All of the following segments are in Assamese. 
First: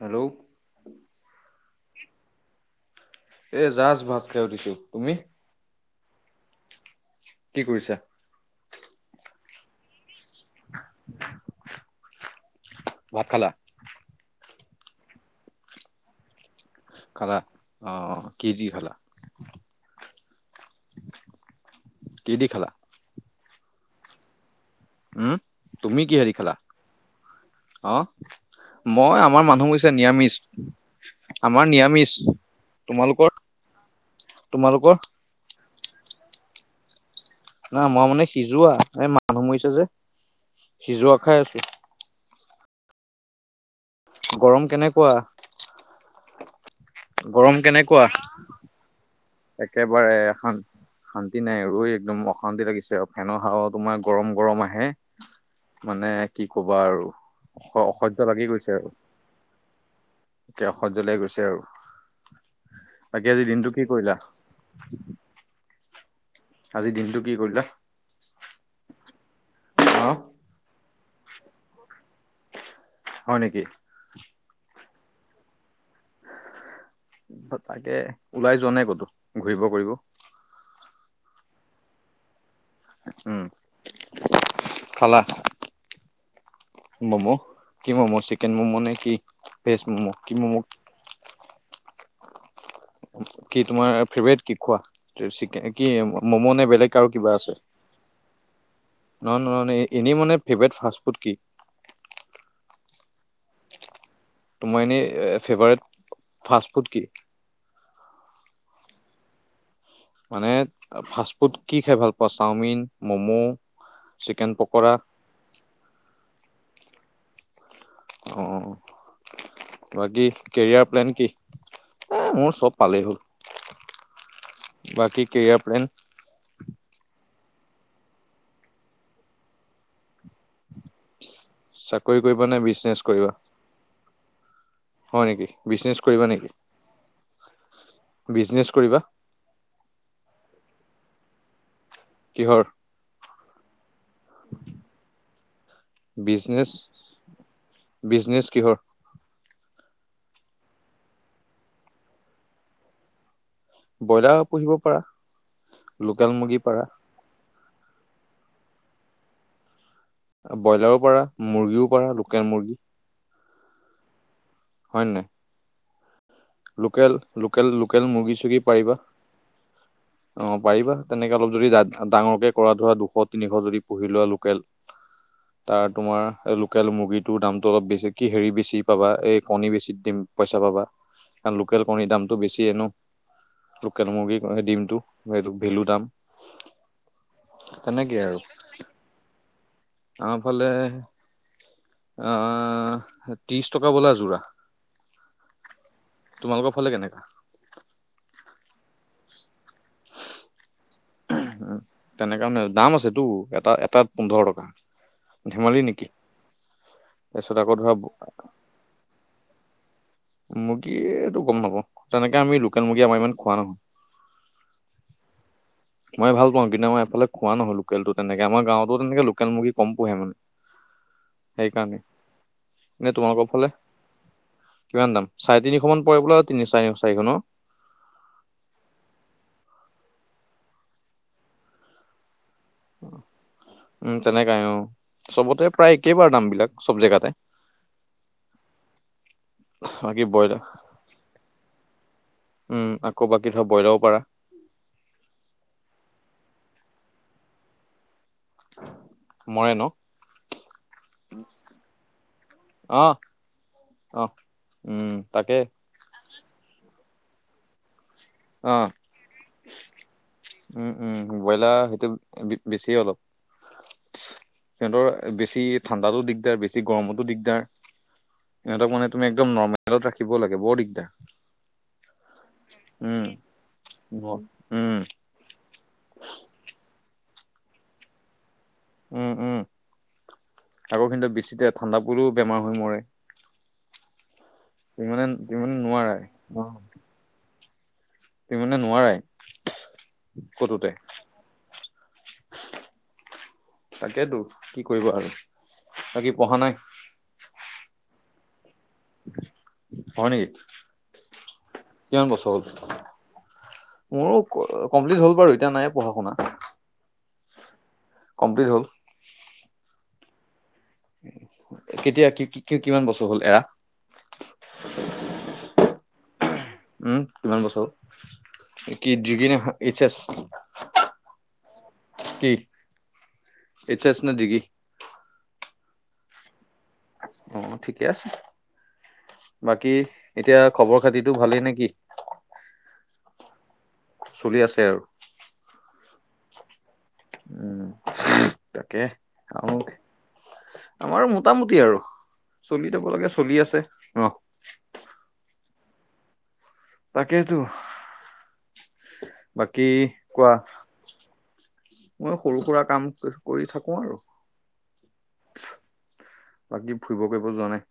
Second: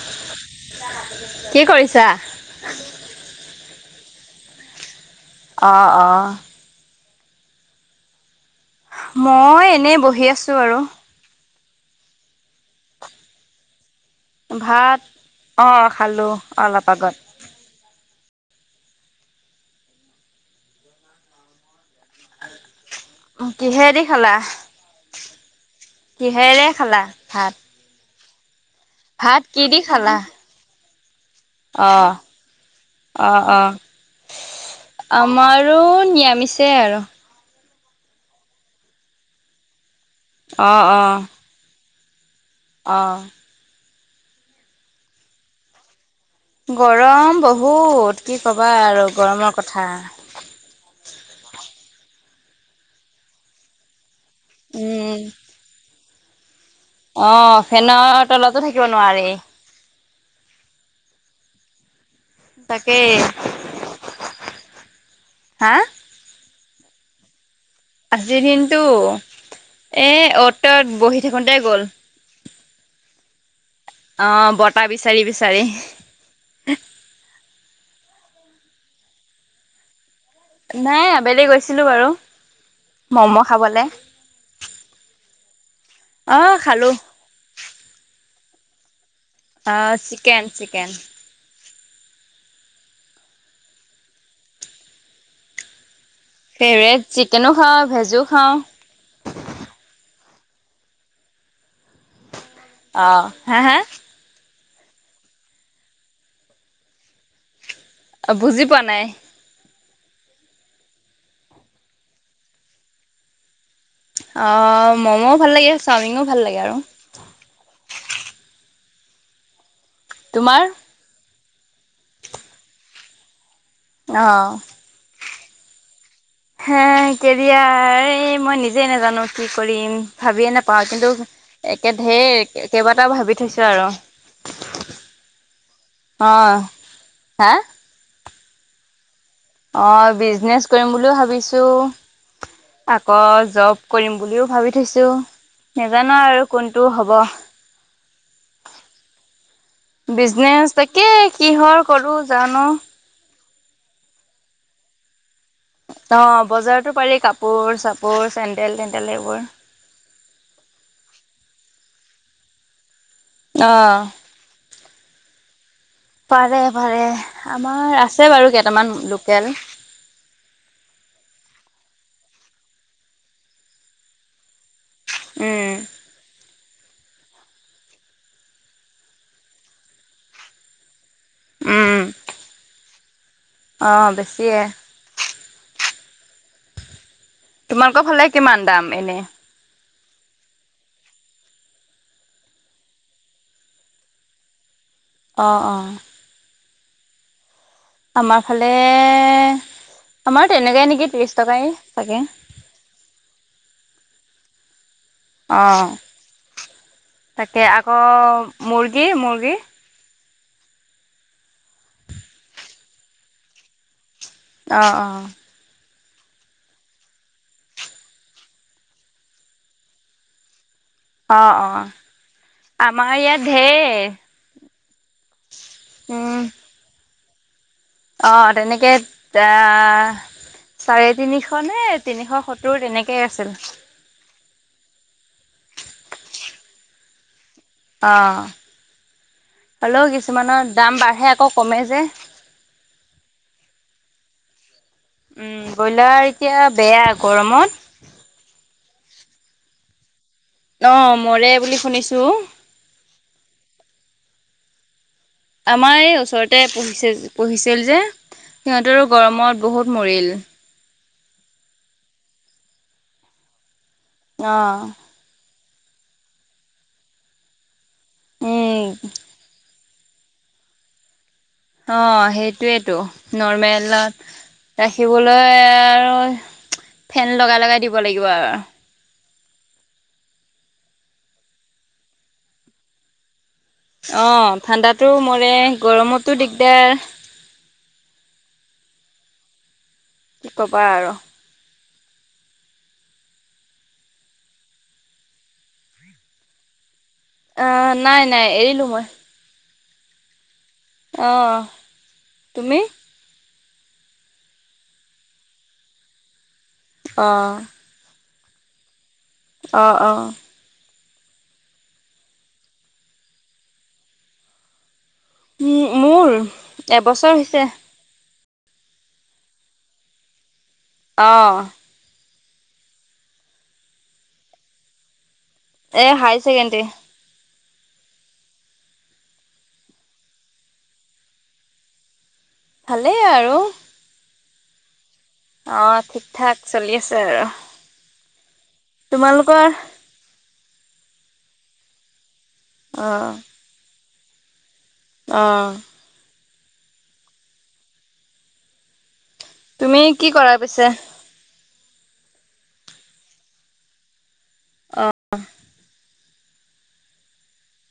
হেল্ল' কি কৰিছা এতিয়া উঠিছো তুমি অ অ কি কৰিছা মই এনেই বহি আছো আৰু ভাত খালা ভাত অ খালো খালা অ কি দি খালা কি দি খালা কিহেদি খালা উম তুমি কিহেদি কিহেৰে খালা ভাত অ মই ভাত আমাৰ কি মানুহ দি হৈছে খালা? নিৰামিচ অ তোমালোকৰ অ অ তোমালোকৰ আমাৰ আৰু নিৰামিষে আৰু। নাই মই মানে সিজোৱা এই মানুহ মৰিছে যে সিজোৱা খাই আছো। অহ', গৰম কেনেকোৱা? গৰম বহুত কি ক'বা আৰু গৰম একেবাৰে শান্ত শান্তি নাই আৰু ৱেই একদম অশান্তি লাগিছে আৰু ফেনৰ হাৱা তোমাৰ গৰম- গৰম আহে উম। মানে কি ক'বা আৰু অ', ফেনৰ তলতো থাকিব নোৱাৰি। এতিয়া অসহ্য লাগি গৈছে আৰু। তাকেই। বাকি আজি দিনটো কি কৰিলা? হা? আজি দিনটো কি কৰিলা? আজিৰ দিনটো এ অ', অ'ত -ত'ত বহি থাকোতে গ'ল। হয় নেকি? অহ বতাহ বিচাৰি - বিচাৰি। [inaudible] তাকে ওলাই যোৱা নাই ক'তো ঘূৰিব কৰিব? নাই আবেলি গৈছিলো বাৰু উম, ম'ম'খাবলে। খালা ম'ম কি ম'ম চিকেন ম'ম নে কি? ভেজ অ ম'ম'কি চিকেন ম'ম'? চিকেন কি তোমাৰ ফেভৰেট কি কোৱা চিকেন কি ম'ম' নে বেলেগ ফেভৰেট আৰু কিবা চিকেনো আছে খাওঁ ভেজো খাওঁ নহ ন' এনেই মানে ফেভৰেট ফাষ্টফুড কি? অ', হা', হা',। তোমাৰ এনেই ফেভাৰেট ফাষ্ট -ফুড কি? অ', বুজি পোৱা নাই। মানে ফাষ্ট ফুড কি খাই ভাল পোৱা চাওমিন, ম'ম? চিকেন আহ, পকৰা? মম'ও ভাল লাগে চাওমিনো ভাল লাগে আৰু। অ', বাকী তোমাৰ কেৰিয়াৰ প্লেন কি? এ মোৰ চব পালেই হ'ল। অহ', বাকী কেৰিয়াৰ প্লেন? কেৰিয়াৰ এই মই নিজে নাজানো কি কৰিম। ভাবিয়ে নাপাওঁ কিন্তু একে চাকৰি কৰিবা নে ঢেৰ বিজনেছ কেইবাটাও কৰিবা ভাবি থৈছো আৰু। হয় নেকি বিজনেছ কৰিবা অ নেকি হা বিজনেছ কৰিবা? অ', বিজনেচ কৰিম বুলি ভাবিছো। কিহৰ আকৌ জব কৰিম বুলিও ভাবি থৈছো। নেজানো আৰু কোনটো হ'ব। বিজনেচ কিহৰ? বিজনেচ তাকে কিহৰ কৰো জানো ব্ৰইলাৰ পুহিব পাৰা। লোকেল অহ, মুৰ্গী পাৰা বজাৰতো পাৰি কাপোৰ চাপোৰ চেণ্ডেল- তেণ্ডেল এইবোৰ। ব্ৰইলাৰো পাৰা মুৰ্গীও পাৰা লোকেল মুৰ্গী। অহ', হয় নে নাই। পাৰে লোকেল লোকেল- আমাৰ লোকেল আছে মুৰ্গী বাৰু চোৰ্গী কেইটামান পাৰিবা। লোকেল অহ, পাৰিবা তেনেকে অলপ যদি যাত ডাঙৰকে কৰাটোহে দুশ, তিনি যদি পুহি লোৱা লোকেল উম। তাৰ তোমাৰ লোকেল মুৰ্গীটোৰ দামটো অলপ বেছি কি হেৰি বেছি পাবা এই কণী বেছি দিম পইচা পাবা। কাৰণ লোকেল উম কণীৰ দামটো বেছিয়ে ন' অ লোকেল বেছিয়ে মুৰ্গীৰ দিমটো সেইটো ভেলু দাম। তোমালোকৰ ফালে কিমান দাম এনে? আমাৰফালে আহ, ত্ৰিছ টকা বোলা যোৰা। অ', অ', তোমালোকৰ ফালে কেনেকা? আমাৰ ফালে আমাৰ তেনেকাই নেকি ত্ৰিশ টকাই উম, চাগে। তেনেকাণে দাম আছেতো এটা এটাত পোন্ধৰ টকা। অ ধেমালি নেকি? তাৰপিছত তাকে ধৰা আকৌ মুৰ্গী - মুৰ্গী। মুৰ্গীটো গম নাপাওঁ তেনেকে আমি লোকেল মুৰ্গী আমাৰ ইমান খোৱা নহয়। অ', অ',। মই ভাল পাওঁ কিন্তু মই এফালে খোৱা নহয় লোকেলটো তেনেকে আমাৰ গাঁৱতো তেনেকে লোকেল মুৰ্গী কম পোহে মানে। অ', অ সেইকাৰণে ', এনে আমাৰ ইয়াত তোমালোকৰ ফালে ঢেৰ। কিমান দাম চাৰে তিনিশ মান পৰি বোলে উম, তিনিকা চাৰিশ অ', তেনেকে আহ চাৰে তিনিশ নে তিনিশ স উম, তেনেকাই অহ চবতে প্ৰায় একেবাৰু দাম বিলাক চব জেগাতে। অহ', হলেও বাকী ব্ৰইলাৰ কিছুমানৰ দাম বাঢ়ে আকৌ কমে যে। উম, আকৌ বাকী ধৰ বইলাও পাৰা। উম, ব্ৰইলাৰ এতিয়া বেয়া গৰমত। মৰে ন' অ' মৰে বুলি শুনিছো। অ', উম। তাকে আমাৰ এই ওচৰতে পঢ়িছে পঢ়িছিল যে অহ সিহঁতৰো গৰমত বহুত মৰিল। উম উম, ব্ৰইলাৰ সেইটো বেছিয়ে অলপ অ', সিহঁতৰ বেছি ঠাণ্ডাতো দিগদাৰ বেছি গৰমতো দিগদাৰ উম, সিহঁতক মানে তুমি একদম নৰ্মেল খেলত ৰাখিব লাগে বৰ দিগদাৰ। অহ, সেইটোৱেটো উম নৰ্মেলত ব- উম ৰাখিবলৈ আৰ ফেন লগাই -লগাই দিব লাগিব আৰু। উম- উম তাকো কিন্তু বেছিকে ঠাণ্ডা পৰিলো বেমাৰ হৈ মৰে। অহ, তুমি ঠাণ্ডাতো মানে মৰে তুমি মানে নোৱাৰাই গৰমতো অ দিগদাৰ। তুমি মানে নোৱাৰাই কি ক'বা কতোতে আৰু। [inaudible] তাকেই তো কি কৰিবা আৰু বাকী পঢ়া নাই? অহ, নাই -নাই এৰিলো মই। হয় নিকি? অহ, তুমি? মোৰো কমপ্লিট হ'ল বাৰু এতিয়া নাই পঢ়া- শুনা। অহ ', কমপ্লিট হ'ল। অ', অ', কেতিয়া কি- কি কিমান বছৰ হ'ল এৰা। উম, মোৰ উম এবছৰ কিমান হৈছে। বছৰ হ'ল? কি ডিগ্ৰী নে এইচ আই বি পজিটিভ ওলাইছে। অহ', কি এইচ এচ নে ডিগ্ৰী? এ হাই ছেকেণ্ডেৰী। আহ ঠিকেই আছে। বাকী এতিয়া খবৰ খাতিটো ভালেই নেকি? ভালেই আৰু। চলি আছে আৰু। অ, ঠিক-ঠাক চলি আছে। আৰু উম তাকে আৰু তোমালোকৰ? আমাৰো মোটামুটি আৰু চলি যাব লাগে অ'। চলি আছে। অ। অ। তাকেইটো, বাকী তুমি কি কোৱা। কৰা পিছে? মই সৰু-সুৰা কাম কৰি থাকো আৰু। অ। বাকী ফুৰিব কৰিব যোৱা নাই?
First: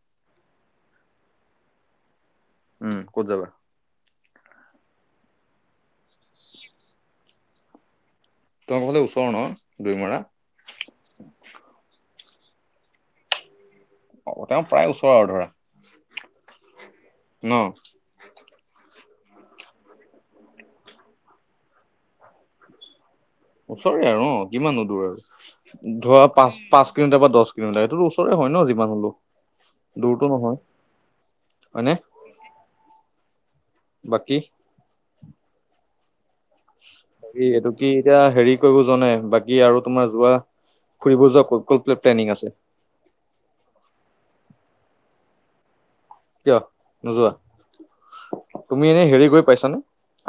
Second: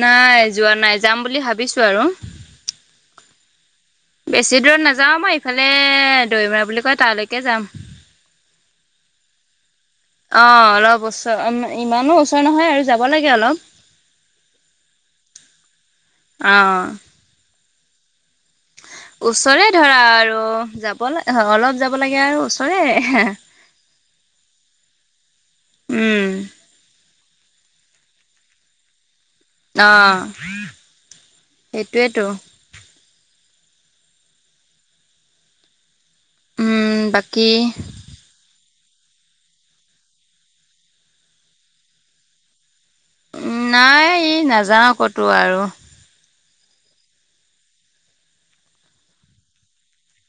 নাই যোৱা নাই, যাম বুলি ভাবিছো আৰু। উম, ক'ত যাবা? বেছি দূৰত নাযাও মই। ইফালে দৈমৰা বুলি কয় তালৈকে যাম। তই কলে ওচৰ ন? দৈমৰা অ, অলপ ওচৰ, ইমানো ওচৰ নহয় আৰু যাব লাগে অলপ। অ তেও প্ৰায় ওচৰ আৰু ধৰা। অ। ন? ওচৰে ধৰা আৰু যাব অলপ যাব লাগে আৰু ওচৰে। ওচৰে আৰু অ কিমানো দূৰ আৰু উম, ধৰা পাঁচ, পাঁচ কিলোমিটাৰ বা দছ সেইটো ওচৰে হয় ন যিমান হলেও। অ, দূৰতো নহয় হয়নে সেইটোৱেটো। বাকী? উম, হেৰি বাকী এইটো কি এতিয়া হেৰি ফুৰিব যোৱা নাই বাকী আৰু তোমাৰ যোৱা ফুৰিব যোৱা ক'ত-ক'ত প্লেনিং আছে? উ নাই ই নাযাওঁ কতো আৰু। কিয় নোযোৱা? তুমি এনেই হেৰি কৰি পাইছানে?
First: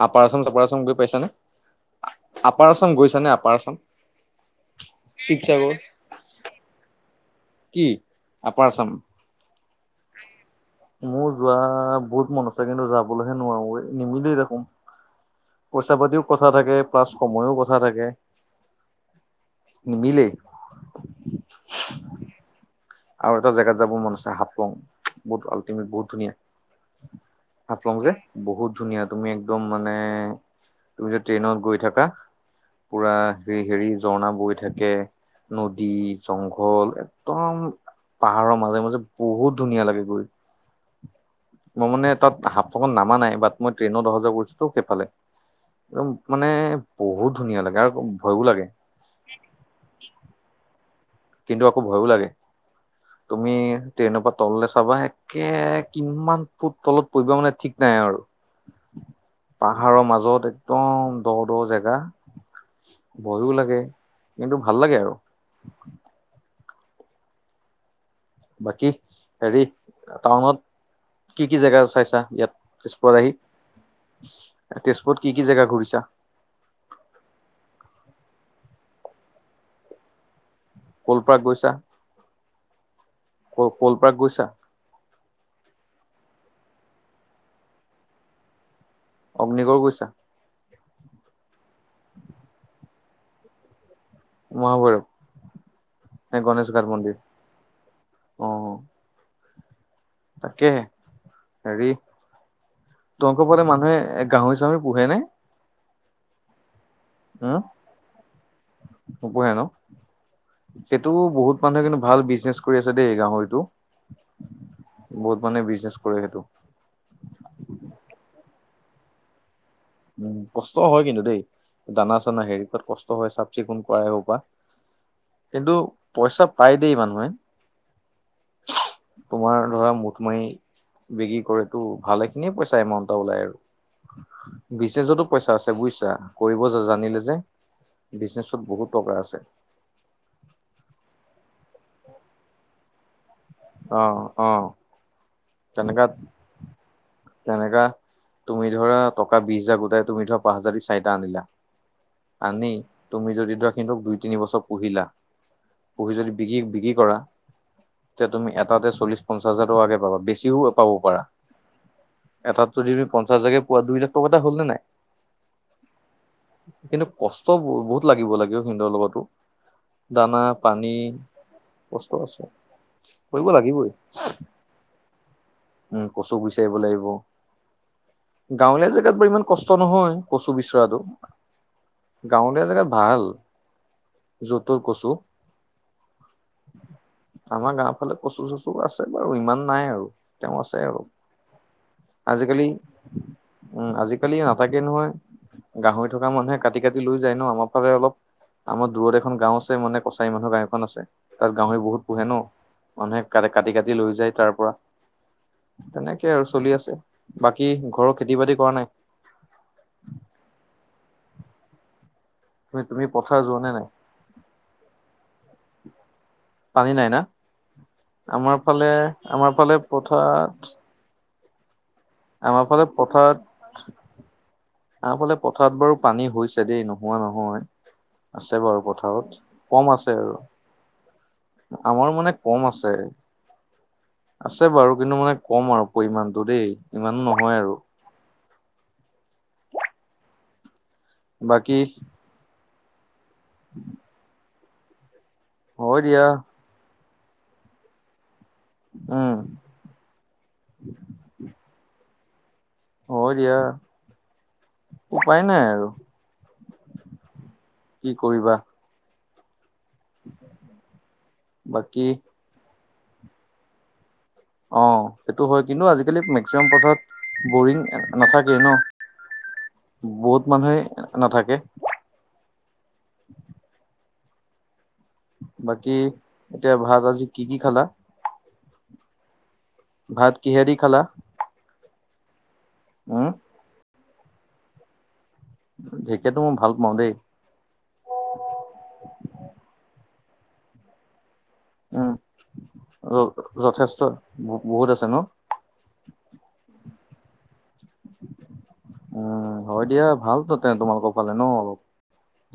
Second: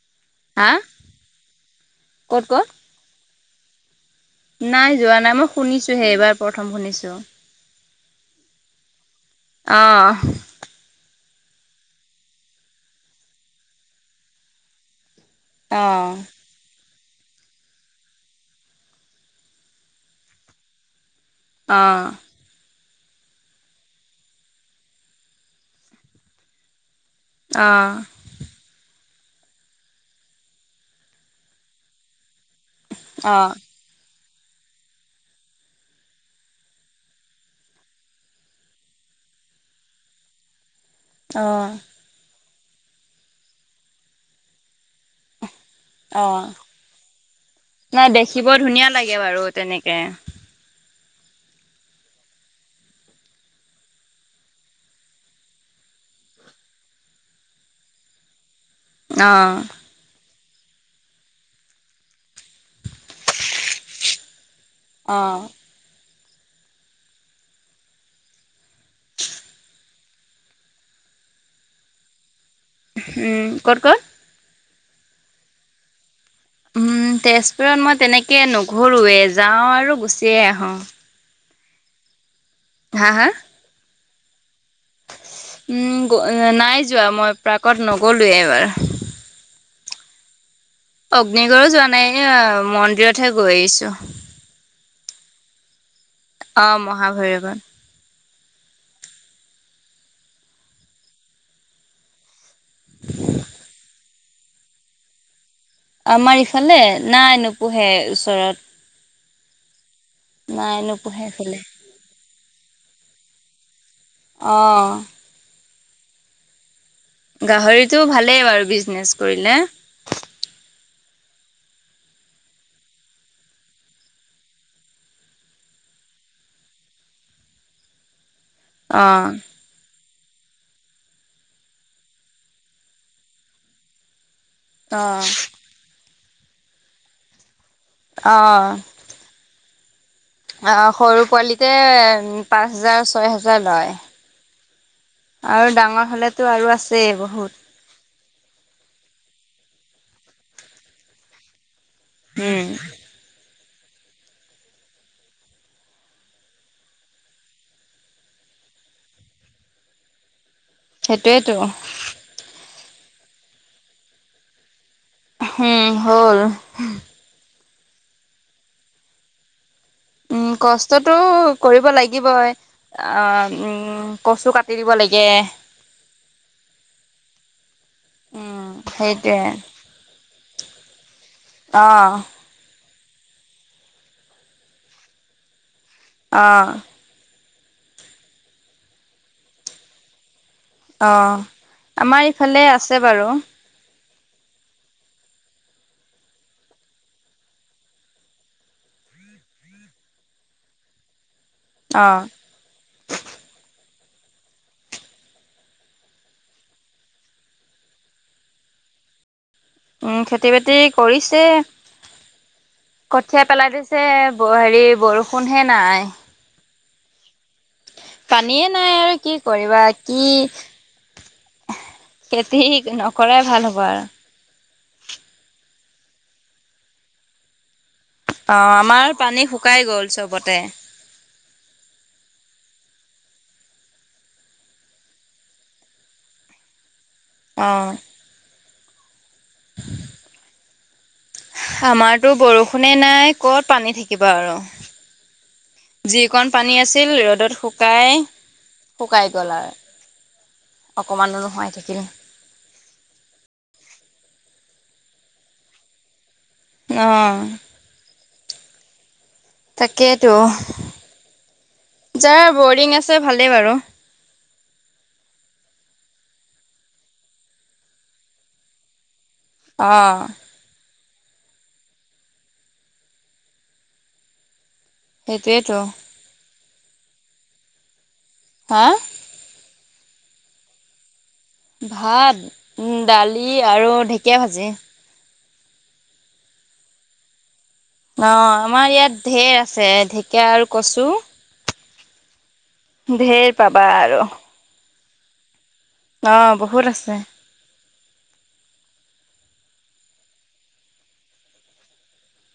আপাৰ আচাম চাপাৰ হা আচাম গৈ পাইছানে? ক'ত ক'ত আপাৰ আচাম গৈছা নে আপাৰ আচাম? নাই যোৱা নাই। মই শুনিছোহে, এইবাৰ প্ৰথম শুনিছো। কি আপাৰ আচাম? অহ। যোৱা বহুত মন আছে। কিন্তু যাবলৈহে নোৱাৰো, এই নিমিলেই দেখোন। পইচা অ', পাতিও কথা থাকে। প্লাছ সময়ো কথা থাকে, নিমিলেই। অ। আৰু এটা জেগাত যাব মন আছে। হাপলং, বহুত আল্টিমেট বহুত ধুনীয়া। হাফলং অ', যে বহুত ধুনীয়া। তুমি একদম মানে তুমি যে ট্ৰেইনত গৈ থাকা পুৰা অ', হে হেৰি ঝৰ্ণা বৈ থাকে, নদী, জংঘল একদম পাহাৰৰ মাজে মাজে বহুত ধুনীয়া লাগে গৈ। অ', মই মানে তাত হাফলংত নামা নাই। বাট মই ট্ৰেইনত অহা যোৱা কৰিছোটো সেইফালে। একদম মানে অ', বহুত ধুনীয়া লাগে আৰু নাই ভয়ো দেখিব লাগে। [inaudible] ধুনীয়া বাৰু তেনেকে কিন্তু আকৌ ভয়ো লাগে। তুমি ট্ৰেইনৰ পৰা তললে চাবা, একে কিমান ফুট তলত পৰিবা মানে ঠিক নাই। নাই আৰু অ', পাহাৰৰ মাজত একদম দ দ জেগা। ভয়ো লাগে, কিন্তু ভাল লাগে আৰু। অ', বাকী হেৰি টাউনত কি কি জেগা চাইছা ইয়াত? তেজপুৰত আহি উম, ক'ত ক'ত? তেজপুৰত কি কি জেগা ঘূৰিছা? উম, তেজপুৰত মই তেনেকে নুঘুৰুৱে। যাও আৰু গুচিয়ে আহো। কলপাক গৈছা? হা', হা', ক'ল পাৰ্ক গৈছা? উম, নাই যোৱা মই প্ৰৰ্কত নাই যোৱা এইবাৰ। অগ্নিগড় গৈছা? অগ্নিগড়ো যোৱা নাই ইয় মন্দিৰতহে গৈ আহিছো। মহাভৈৰৱ। নে অ' গণেশগাৰ মন্দিৰ মহাভৈৰৱত। অহ। তাকে হেৰি তহঁতৰ ফালে মানুহে এ গাহৰি চাহৰি পোহে নে? আমাৰ ইফালে নাই উম নোপোহে ওচৰত। নোপোহে ন নাই সেইটো নোপোহে বহুত এইফালে। মানুহে কিন্তু ভাল বিজনেচ কৰি আছে দেই গাহৰি। তু অ' বহুত মানে বিজনেচ কৰে সেইটো। গাহৰিটো ভালেই বাৰু বিজনেচ কৰিলে। উম কষ্ট হয় কিন্তু দেই দানা চানা -হেৰি কৰাত কষ্ট হয় চাফ চিকুণ কৰা সেইসোপা। কিন্তু পইচা পাই দেই মানুহে। অ' তোমাৰ ধৰা মই বিক্ৰী কৰিটু ভালেখিনিয়ে পইচা এমাউন্ট এটা ওলাই আৰু। বিজনেজতো অ' পইচা আছে বুইছা কৰিব জানিলে যে। বিজনেছত অ' বহুত টকা আছে। অ', সৰু পোৱালিতে পাঁচ হেজাৰ, ছয় হেজাৰ। অহ ', অহ ', আৰু তেনেকা ডাঙৰ হলেতো আৰু আছেই বহুত -তেনেকা তুমি ধৰা টকা বিছ হাজাৰ গোটাই তুমি ধৰা পাঁচ হাজাৰদি চাৰিটা আনিলা উম আনি তুমি যদি ধৰা হিন্তক দুই তিন বছৰ পুহিলা পুহি যদি বিকি বিক্ৰী কৰা। এতিয়া তুমি এটাতে চলিচ পঞ্চাচ হেজাৰ টকাকে পাবা বিছ তীও পাব পাৰা সেইটোয়েতো এটাত যদি তুমি পঞ্চাশ হাজাৰকে পোৱা দুই লাখ টকা এটা হ'ল নে নাই? হম, হ'ল। চব বহুত লাগিব -লাগিব সিন্দৰ লগতো। দানা উম, পানী কষ্টটো কৰিব কষ্ট আছে লাগিবই। কৰিব অ', লাগিবই উম কচু কাটি দিব লাগিব। উম, কচু বিচাৰিব লাগিব। উম গাঁৱলীয়া জেগাত বাৰু সেইটোৱে ইমান কষ্ট নহয় কচু বিচৰাটো অ গাঁৱলীয়া জেগা ভাল যত তৰ কচু। অহ ', আমাৰ গাওৰ ফালে কচু -চচুআছে বাৰু ইমান নাই আৰু। তেওঁ আছে আৰু অহ, আমাৰ ইফালে আজিকালি আছে বাৰু। উম আজিকালি নাথাকে নহয় গাহৰি থকা মানুহে কাটি -কাটি লৈ যায় ন' আমাৰ ফালে অলপ আমাৰ দূৰত এখন গাঁও আছে মানে কছাৰী মানুহৰ গাঁও এখন আছে। তাত গাহৰি বহুত অ পোহে ন' মানুহে ক কাটি কাটি লৈ যায় তাৰ পৰা। তেনেকে আৰু চলি আছে বাকী ঘৰৰ খেতি বাতি কৰা নাই? উম, খেতি বাতি কৰিছে। তুমি তুমি পথাৰ কঠিয়া যোৱা নে পেলাই নাই দিছে হেৰি বৰষুণহে নাই। পানী নাই না আমাৰ পানীয়ে ফালে নাই আৰু -আমাৰ ফালে- কি আমাৰ ফালে কৰিবা কি পথাৰ খেতি আমাৰ ফালে নকৰাই ভাল হ'ব পথাৰত আৰু আমাফালে পথাৰত বাৰু পানী হৈছে দেই নোহোৱা নহয়। অ আছে বাৰু আমাৰ পথাৰত পানী শুকাই কম গ'ল আছে আৰু। চবতে আমাৰো মানে কম আছে। আছে বাৰু কিন্তু মানে কম আৰু পৰিমণটো দেই ইমানো নহয় আৰু। অ' বাকী আমাৰতো বৰষুণে নাই। ক'ত পানী থাকিবা আৰু হয় দিয়া যিকণ পানী আছিল ৰ'দত শুকাই শুকাই উম গ'ল আৰু অকমানো নোহোৱাই থাকিল [unintelligible] অ দিয়া উপায় নাই আৰু আহ কি কৰিবা তাকেইতো বাকী যাৰ বৰিং আছে ভালেই বাৰু অ সেইটো হয় কিন্তু আজিকালি মেক্সিমাম পথত বৰিং নাথাকেই ন [unintelligible] অ' বহুত মানুহে নাথাকে সেইটোৱেইতো [unintelligible] বাকী এতিয়া ভাত আজি কি কি খালা হা ভাত কিহেদি খালা [unintelligible] ভাত উম দালি আৰু ঢেকীয়া ভাজি ঢেকীয়াটো মই ভাল পাওঁ দেই অ আমাৰ ইয়াত ঢেৰ আছে ঢেকীয়া আৰু কচু উম ঢেৰ পাবা যথেষ্ট আৰু। বহুত আছে ন [unintelligible] অ বহুত আছে উম হয় দিয়া ভাল ততে তোমালোকৰ ফালে ন অলপ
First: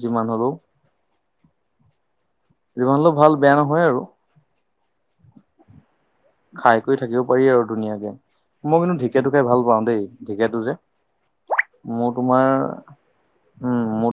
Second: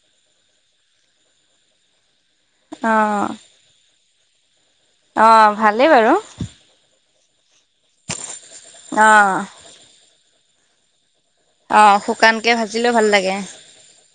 যিমান হলেও [unintelligible] যিমান হলেও অ' ভাল বেয়া নহয়, আৰু অ ভালেই বাৰু। খাই কৰি থাকিব পাৰি আৰু ধুনীয়াকে মই কিন্তু অ' ঢেঁকীয়াতোকে ভাল পাওঁ দেই। ঠিকেইেতো যে অ' মোৰ তোমাৰ শুকানকে ভাজিলেও ভাল লাগে। উম ম।